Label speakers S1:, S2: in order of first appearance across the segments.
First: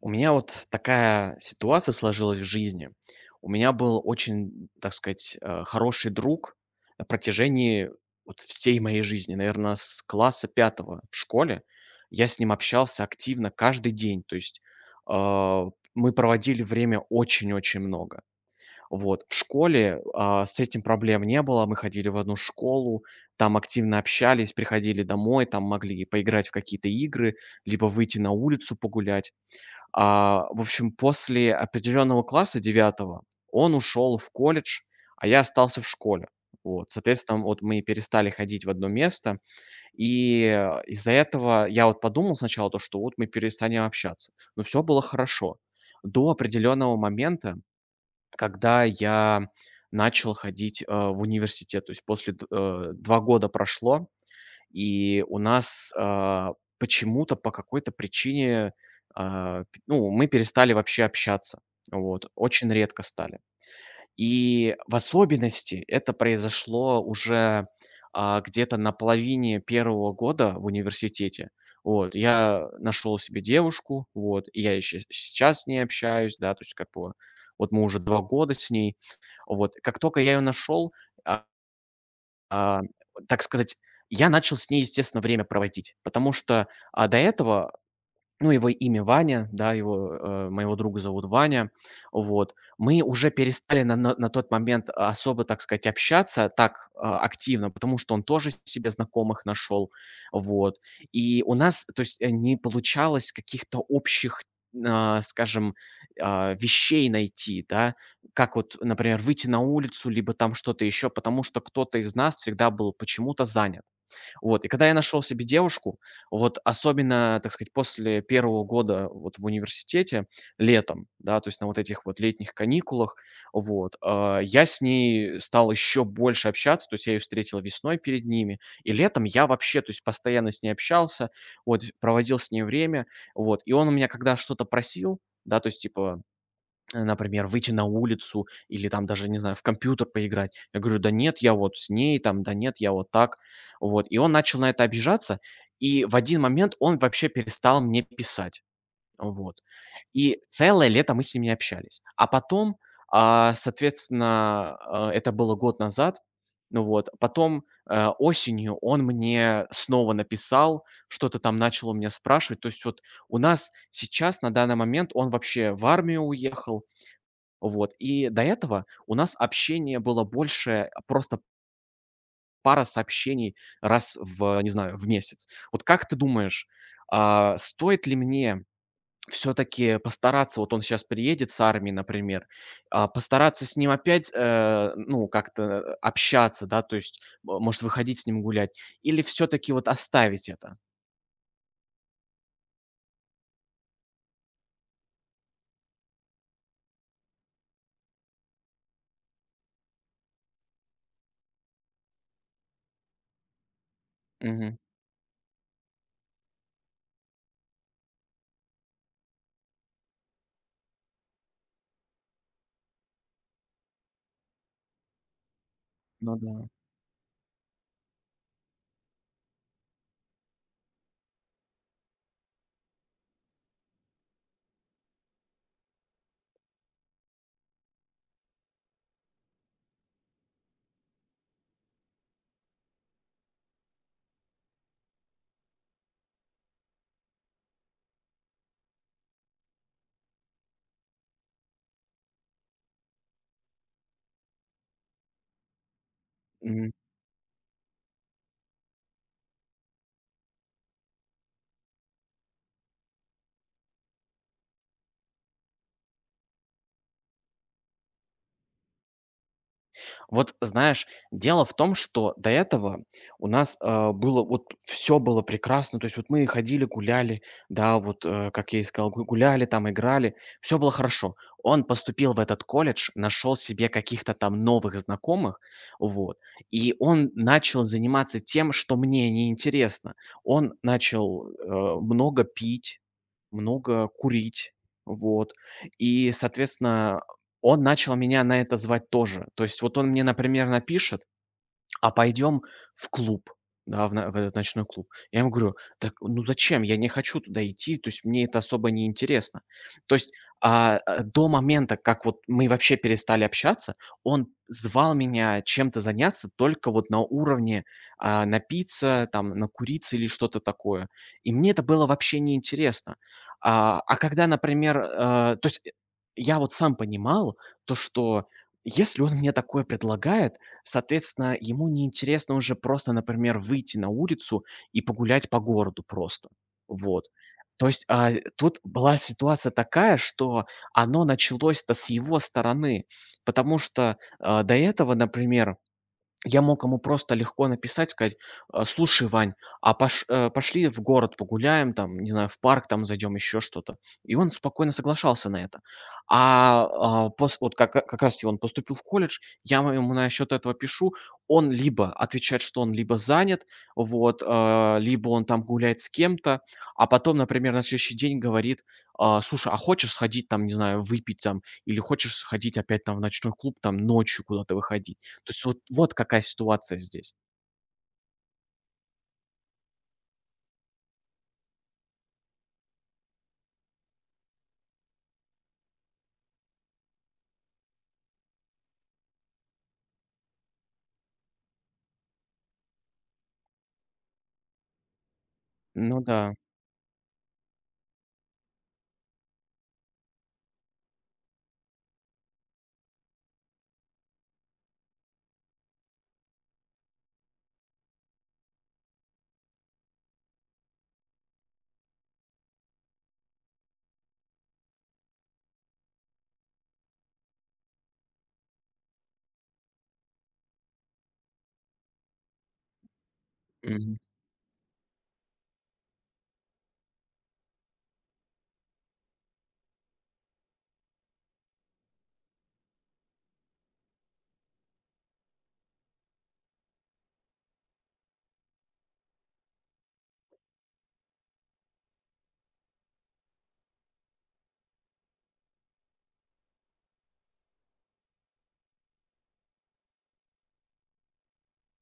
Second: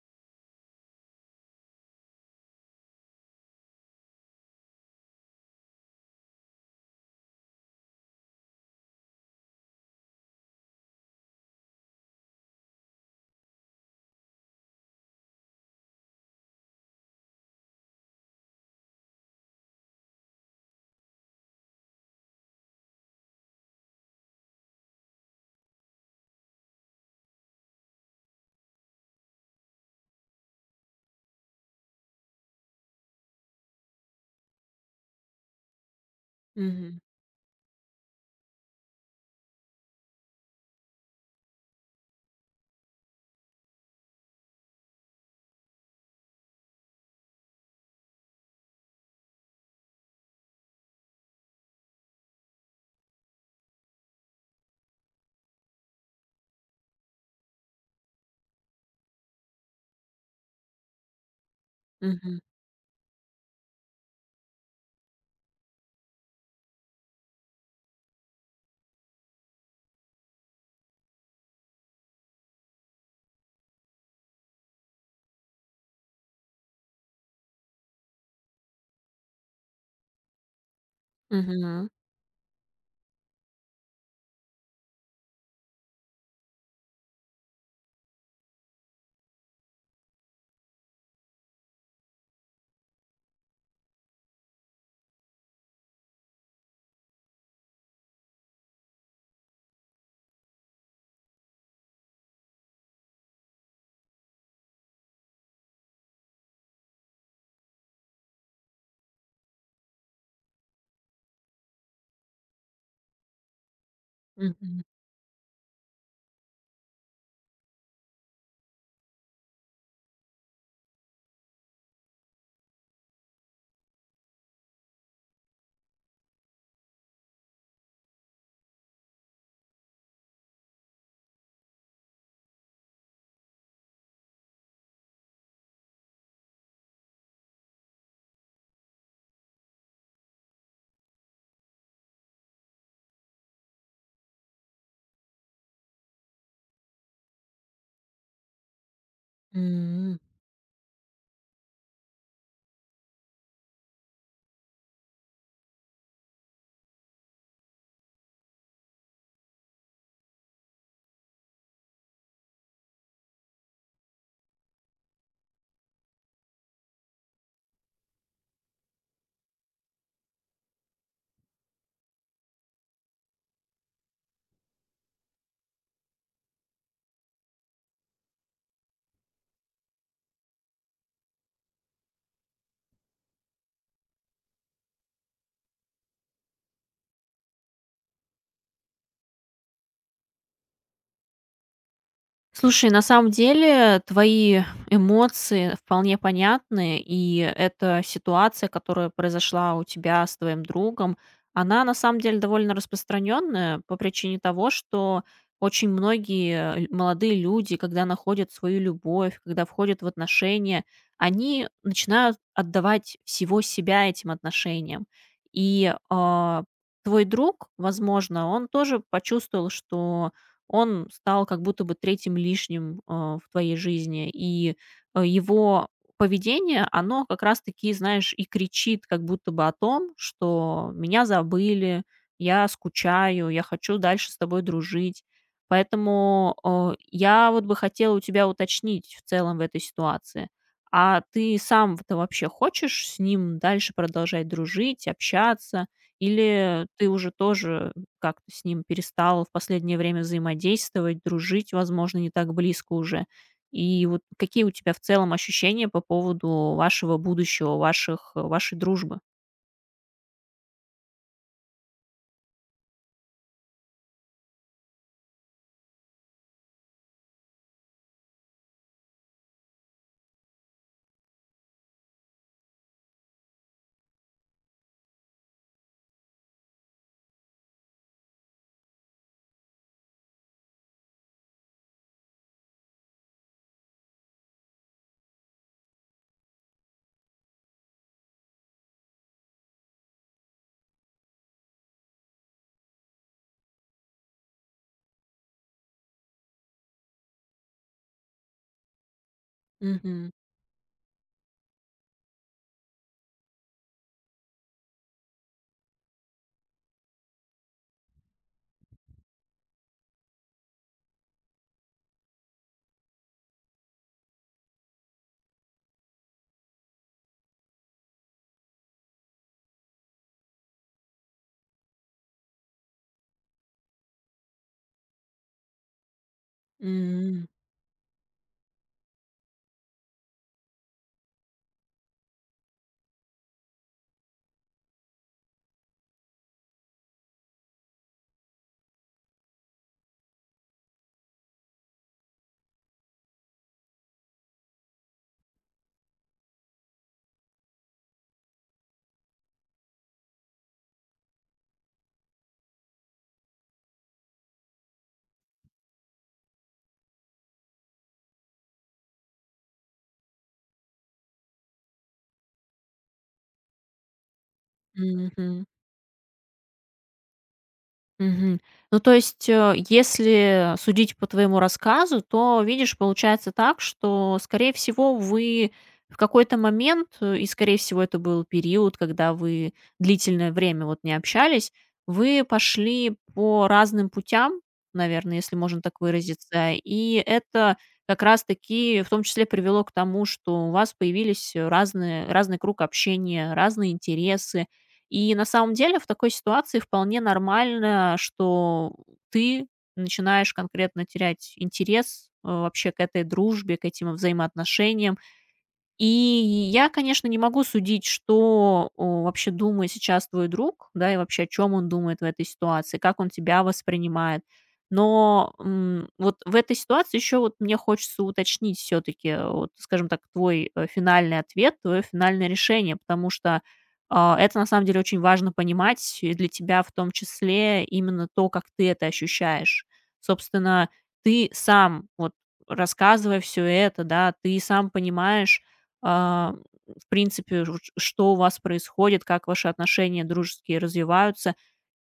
S1: У меня вот такая ситуация сложилась в жизни. У меня был очень, так сказать, хороший друг на протяжении вот всей моей жизни, наверное, с класса пятого в школе. Я с ним общался активно каждый день, то есть, а, мы проводили время очень-очень много. Вот. В школе, с этим проблем не было. Мы ходили в одну школу, там активно общались, приходили домой, там могли поиграть в какие-то игры, либо выйти на улицу погулять. В общем, после определенного класса девятого он ушел в колледж, а я остался в школе. Вот,
S2: Мгм,
S1: соответственно, вот мы перестали ходить в одно место, и из-за этого я вот подумал сначала то, что вот мы перестанем общаться, но все было хорошо до определенного момента, когда я начал ходить в университет. То есть после два года прошло, и у нас, почему-то, по какой-то причине, а, п ну, мы перестали вообще общаться. Вот.
S2: мгм,
S1: Очень редко стали. И в особенности это произошло уже, где-то на половине первого года в университете. Вот. Я нашел себе девушку, вот, и я еще сейчас с ней общаюсь, да, то есть как бы вот мы уже 2 года с ней. Вот. Как только я ее нашел, а
S2: мгм,
S1: а, так сказать, я начал с ней, естественно, время проводить, потому что, до этого, ну, его имя Ваня, да, его, моего друга зовут Ваня. Вот. Мы уже перестали на тот момент особо, так сказать, общаться так, активно, потому что он тоже себе знакомых нашел. Вот. И у нас, то есть, не получалось каких-то общих, скажем, вещей найти, да. Как вот, например, выйти на улицу, либо там что-то еще, потому что кто-то из нас всегда был почему-то занят. Вот, и
S2: мгм,
S1: когда я нашел себе девушку, вот особенно, так сказать, после первого года вот в университете, летом, да, то есть на вот этих вот летних каникулах, вот, я с ней стал еще больше общаться, то есть я ее встретил весной перед ними, и летом я вообще, то есть постоянно с ней общался, вот, проводил с ней время, вот. И он у меня, когда что-то просил, да, то есть типа, например, выйти на улицу или там даже, не знаю, в компьютер поиграть. Я говорю: "Да нет, я вот с ней там, да нет, я вот так". Вот, и он начал на это обижаться, и в один момент он вообще перестал мне писать. Вот,
S2: м.
S1: и целое лето мы с ним не общались. А потом, соответственно, это было год назад. Ну вот, потом, осенью он мне снова написал, что-то там начал у меня спрашивать. То есть вот у нас сейчас на данный момент он вообще в армию уехал, вот. И до этого у нас общение было больше просто пара сообщений раз в, не знаю, в месяц. Вот как ты думаешь, стоит ли мне все-таки постараться, вот он сейчас приедет с армии, например, постараться с ним опять, ну, как-то общаться, да, то есть, может, выходить с ним гулять, или все-таки вот оставить это?
S2: Слушай, на самом деле твои эмоции вполне понятны, и эта ситуация, которая произошла у тебя с твоим другом, она на самом деле довольно распространенная по причине того,
S1: Мгм.
S2: что очень многие молодые люди, когда находят свою любовь, когда входят в отношения, они начинают отдавать всего себя этим отношениям. И
S1: Ну
S2: а,
S1: да.
S2: Твой друг, возможно, он тоже почувствовал, что он стал как будто бы третьим лишним в твоей жизни. Его поведение, оно как раз-таки, знаешь, и кричит как будто бы о том, что меня забыли, я скучаю, я хочу дальше с тобой дружить. Поэтому я вот бы хотела у тебя уточнить в целом в этой ситуации. А ты сам-то вообще хочешь с ним дальше продолжать дружить, общаться? Или ты уже тоже как-то с ним перестала в последнее время взаимодействовать, дружить, возможно, не так близко уже. И вот какие у тебя в целом ощущения по поводу вашего будущего, вашей дружбы?
S1: Вот знаешь, дело в том, что до этого у нас, а, было вот все было прекрасно. То есть вот мы ходили, гуляли, да, вот, как я и сказал, гу гуляли там, играли, все было хорошо. Он поступил в этот колледж, нашел себе каких-то там новых знакомых, вот, и он начал заниматься тем, что мне неинтересно. Он начал, много пить, много курить, вот. И, соответственно, он начал меня на это звать тоже. То есть вот он мне, например, напишет, а пойдем в клуб, да, в этот ночной клуб. Я ему говорю: "Так, ну зачем? Я не хочу туда идти, то есть мне это особо не интересно". То
S2: Мгм.
S1: есть, до момента, как вот мы вообще перестали общаться, он звал меня чем-то заняться только вот на уровне, напиться, там, накуриться или что-то такое. И мне это было вообще неинтересно. Когда, например, то есть, я вот сам понимал то, что если он мне такое предлагает, соответственно, ему неинтересно уже просто, например, выйти на улицу и погулять по городу просто. Вот.
S2: М.
S1: То есть, тут была ситуация такая, что оно началось-то с его стороны, потому что, до этого, например, я мог ему просто легко написать, сказать: "А, слушай, Вань, а пошли в город погуляем, там, не знаю, в парк там зайдем, еще что-то". И он спокойно соглашался на это. А, а, пос вот как э, как раз-таки он поступил в колледж, я ему насчет этого пишу. Он либо отвечает, что он либо занят, вот, либо он там гуляет с кем-то, а потом, например, на следующий день говорит: "А, слушай, а хочешь сходить там, не знаю, выпить там или хочешь сходить опять там в ночной клуб, там ночью куда-то выходить?" То есть
S2: Мгм.
S1: вот какая ситуация здесь.
S2: Мгм. Ну, то есть, если судить по твоему рассказу, то, видишь, получается так, что, скорее всего, вы в какой-то момент, и, скорее всего, это был период, когда вы длительное время вот не общались, вы пошли по разным путям, наверное, если можно так
S1: Ну да.
S2: выразиться, и это как раз-таки в том числе привело к тому, что у вас появились разный круг общения, разные интересы, и на самом деле в такой ситуации вполне нормально, что ты начинаешь конкретно терять интерес вообще к этой дружбе, к этим взаимоотношениям, и я, конечно, не могу судить, что, вообще думает сейчас твой друг, да, и вообще о чём он думает в этой ситуации, как он тебя
S1: Мгм.
S2: воспринимает. Но, вот в этой ситуации еще вот мне хочется уточнить все таки вот, скажем так, твой финальный ответ, твое финальное решение, потому что, это на самом деле очень важно понимать, и для тебя в том числе именно то, как ты это ощущаешь. Собственно, ты сам, вот рассказывая все это, да, ты сам понимаешь, а, в принципе, ж что у вас происходит, как ваши отношения дружеские развиваются.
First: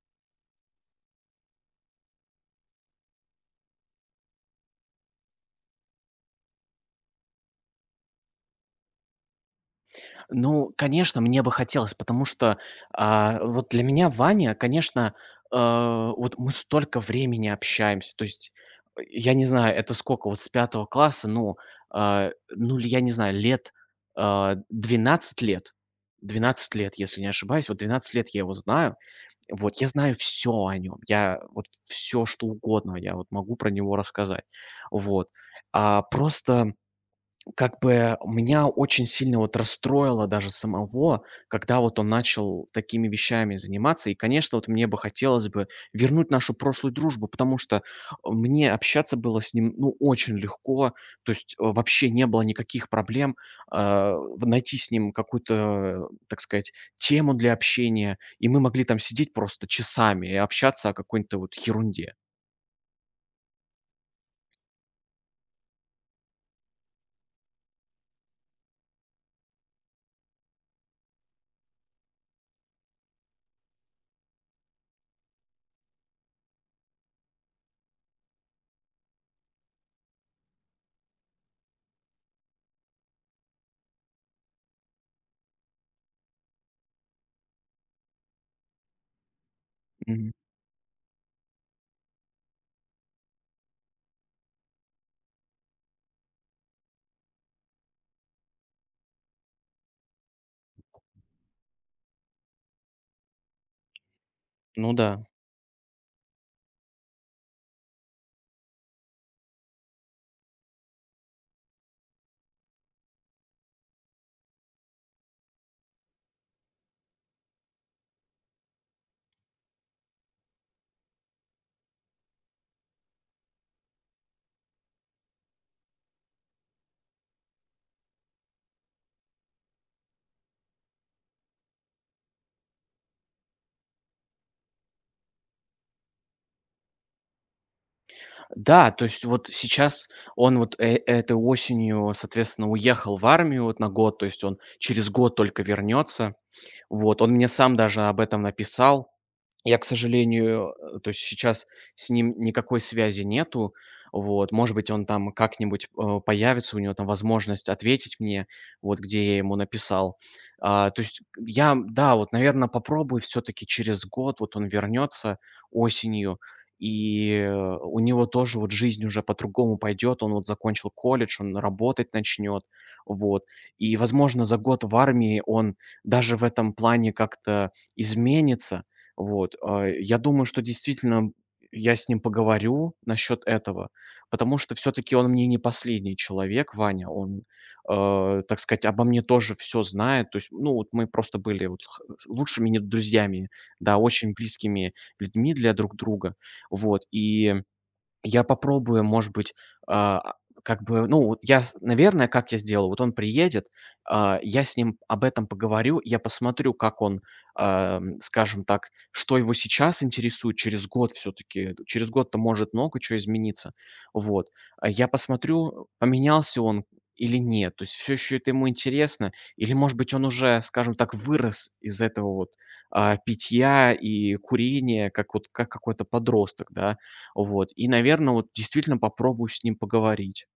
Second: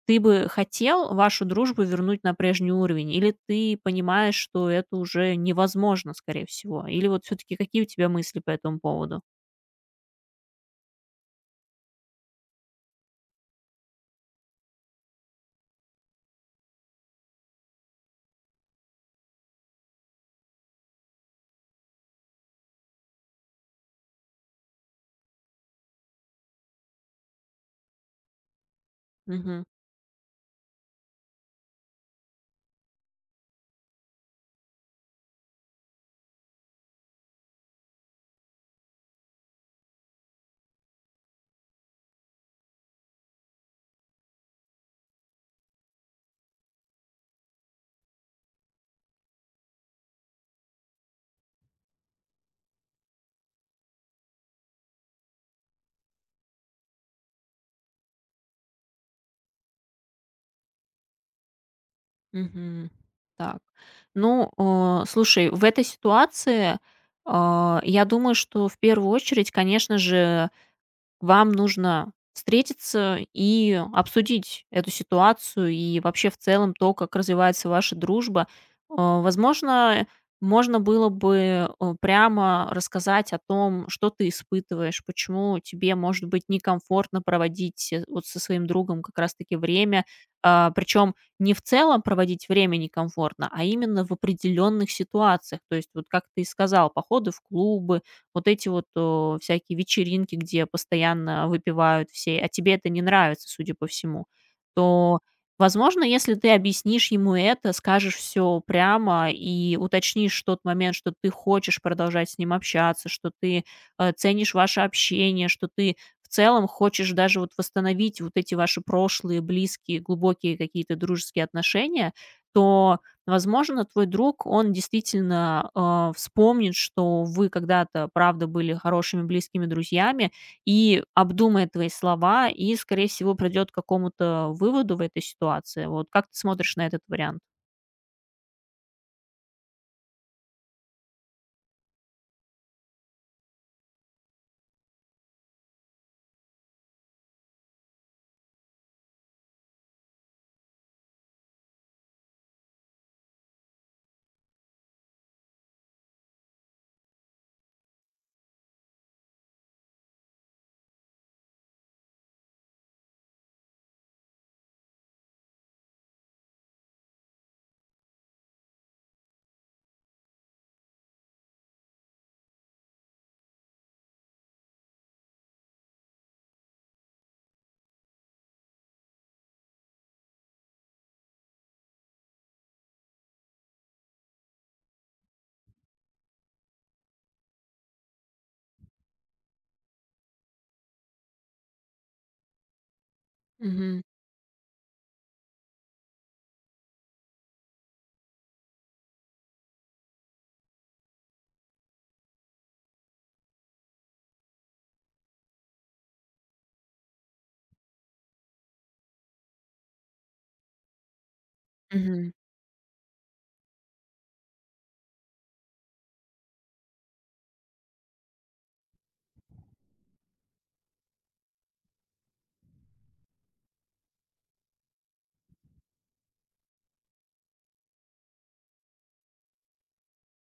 S2: Ты бы хотел вашу дружбу вернуть на прежний уровень, или ты понимаешь, что это уже невозможно, скорее всего? Или вот все-таки какие у тебя мысли по этому поводу?
S1: Ну, конечно, мне бы хотелось, потому что, вот для меня Ваня, конечно, э, вот мы столько времени общаемся. То есть, я не знаю, это сколько, вот с пятого класса, ну, а, ну, л я не знаю, лет, 12 лет. Двенадцать лет, если не ошибаюсь. Вот 12 лет я его знаю.
S2: Мгм.
S1: Вот я знаю все о нем. Я вот, все что угодно, я вот могу про него рассказать. Вот. Просто как бы меня очень сильно вот расстроило даже самого, когда вот он начал такими вещами заниматься. И, конечно, вот мне бы хотелось бы вернуть нашу прошлую дружбу, потому что мне общаться было с ним, ну, очень легко. То есть вообще не было никаких проблем найти с ним какую-то, так сказать, тему для общения. И мы могли там сидеть просто часами и общаться о какой-то вот ерунде.
S2: Мгм. Так. Ну, слушай, в этой ситуации, я думаю, что в первую очередь, конечно же, вам нужно встретиться и обсудить эту ситуацию и вообще в целом то, как развивается ваша дружба. А, возможно, можно было бы, прямо рассказать о том, что ты испытываешь, почему тебе, может быть, некомфортно проводить, вот со своим другом как раз таки время.
S1: Мгм.
S2: А, причем не в целом проводить время некомфортно, а именно в определенных ситуациях. То есть вот, как ты и сказал, походы в клубы, вот эти вот всякие вечеринки, где постоянно выпивают все, а тебе это не нравится, судя по всему,
S1: Ну
S2: то,
S1: да.
S2: возможно, если ты объяснишь ему это, скажешь все прямо и уточнишь тот момент, что ты хочешь продолжать с ним общаться, что ты ценишь ваше общение, что ты в целом хочешь даже вот восстановить вот эти ваши прошлые, близкие, глубокие какие-то дружеские отношения, то возможно, твой друг, он действительно, вспомнит, что вы когда-то, правда, были хорошими близкими друзьями, и обдумает твои слова, и, скорее всего, придет к какому-то выводу в этой ситуации. Вот как ты смотришь на этот вариант?
S1: Да, то есть вот сейчас он вот этой осенью, соответственно, уехал в армию вот на год, то есть он через год только вернется. Вот, он мне сам даже об этом написал. Я, к сожалению, то есть сейчас с ним никакой связи нету. Вот, может быть, он там как-нибудь, появится, у него там возможность ответить мне, вот где я ему написал. То есть я, да, вот, наверное, попробую все таки через год, вот он вернется осенью, и, у него тоже вот жизнь уже по-другому пойдет. Он вот закончил колледж, он работать начнет. Вот. И, возможно, за год в армии он даже в этом плане как-то изменится. Вот, я думаю, что действительно я с ним поговорю насчет этого, потому что все-таки он мне не последний человек, Ваня. Он, так сказать, обо мне тоже все знает. То есть, ну, вот мы просто были вот с лучшими не друзьями, да,
S2: Мгм.
S1: очень близкими людьми для друг друга. Вот, и я попробую, может быть, а, как бы, ну, вот я, с наверное, как я сделаю, вот он приедет, я с ним об этом поговорю, я посмотрю, как он, скажем так, что его сейчас интересует, через год все таки через
S2: Мгм.
S1: год-то может много чего измениться. Вот, я посмотрю, поменялся он или нет, то есть все еще это ему интересно, или, может быть, он уже, скажем так, вырос из этого вот, питья и курения, как вот какой-то подросток, да. Вот. И, наверное, вот действительно попробую с ним поговорить.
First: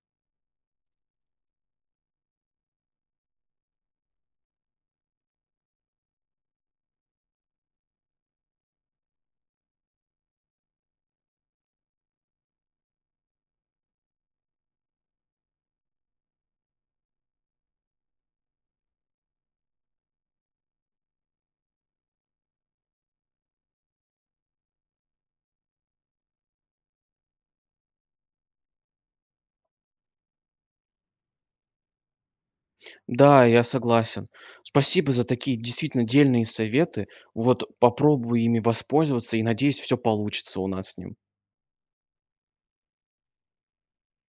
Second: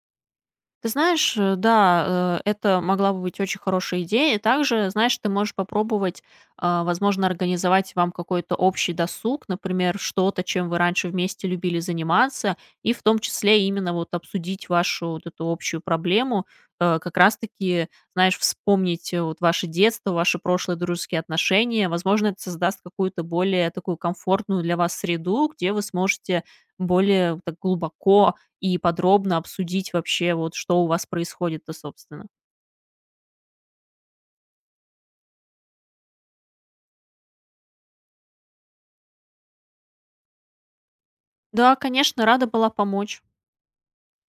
S2: Ты знаешь, да, это могла бы быть очень хорошая идея. И также, знаешь, ты можешь попробовать, возможно, организовать вам какой-то общий досуг, например, что-то, чем вы раньше вместе любили заниматься, и в том числе именно вот обсудить вашу вот эту общую проблему, как раз-таки, знаешь, вспомнить вот ваше детство, ваши прошлые дружеские отношения. Возможно, это создаст какую-то более такую комфортную для вас среду, где вы сможете более вот так глубоко и подробно обсудить вообще, вот что у вас происходит-то, собственно.
S1: Да, я согласен. Спасибо за такие действительно дельные советы. Вот попробую ими воспользоваться и, надеюсь, все получится у нас с ним.
S2: Да, конечно, рада была помочь.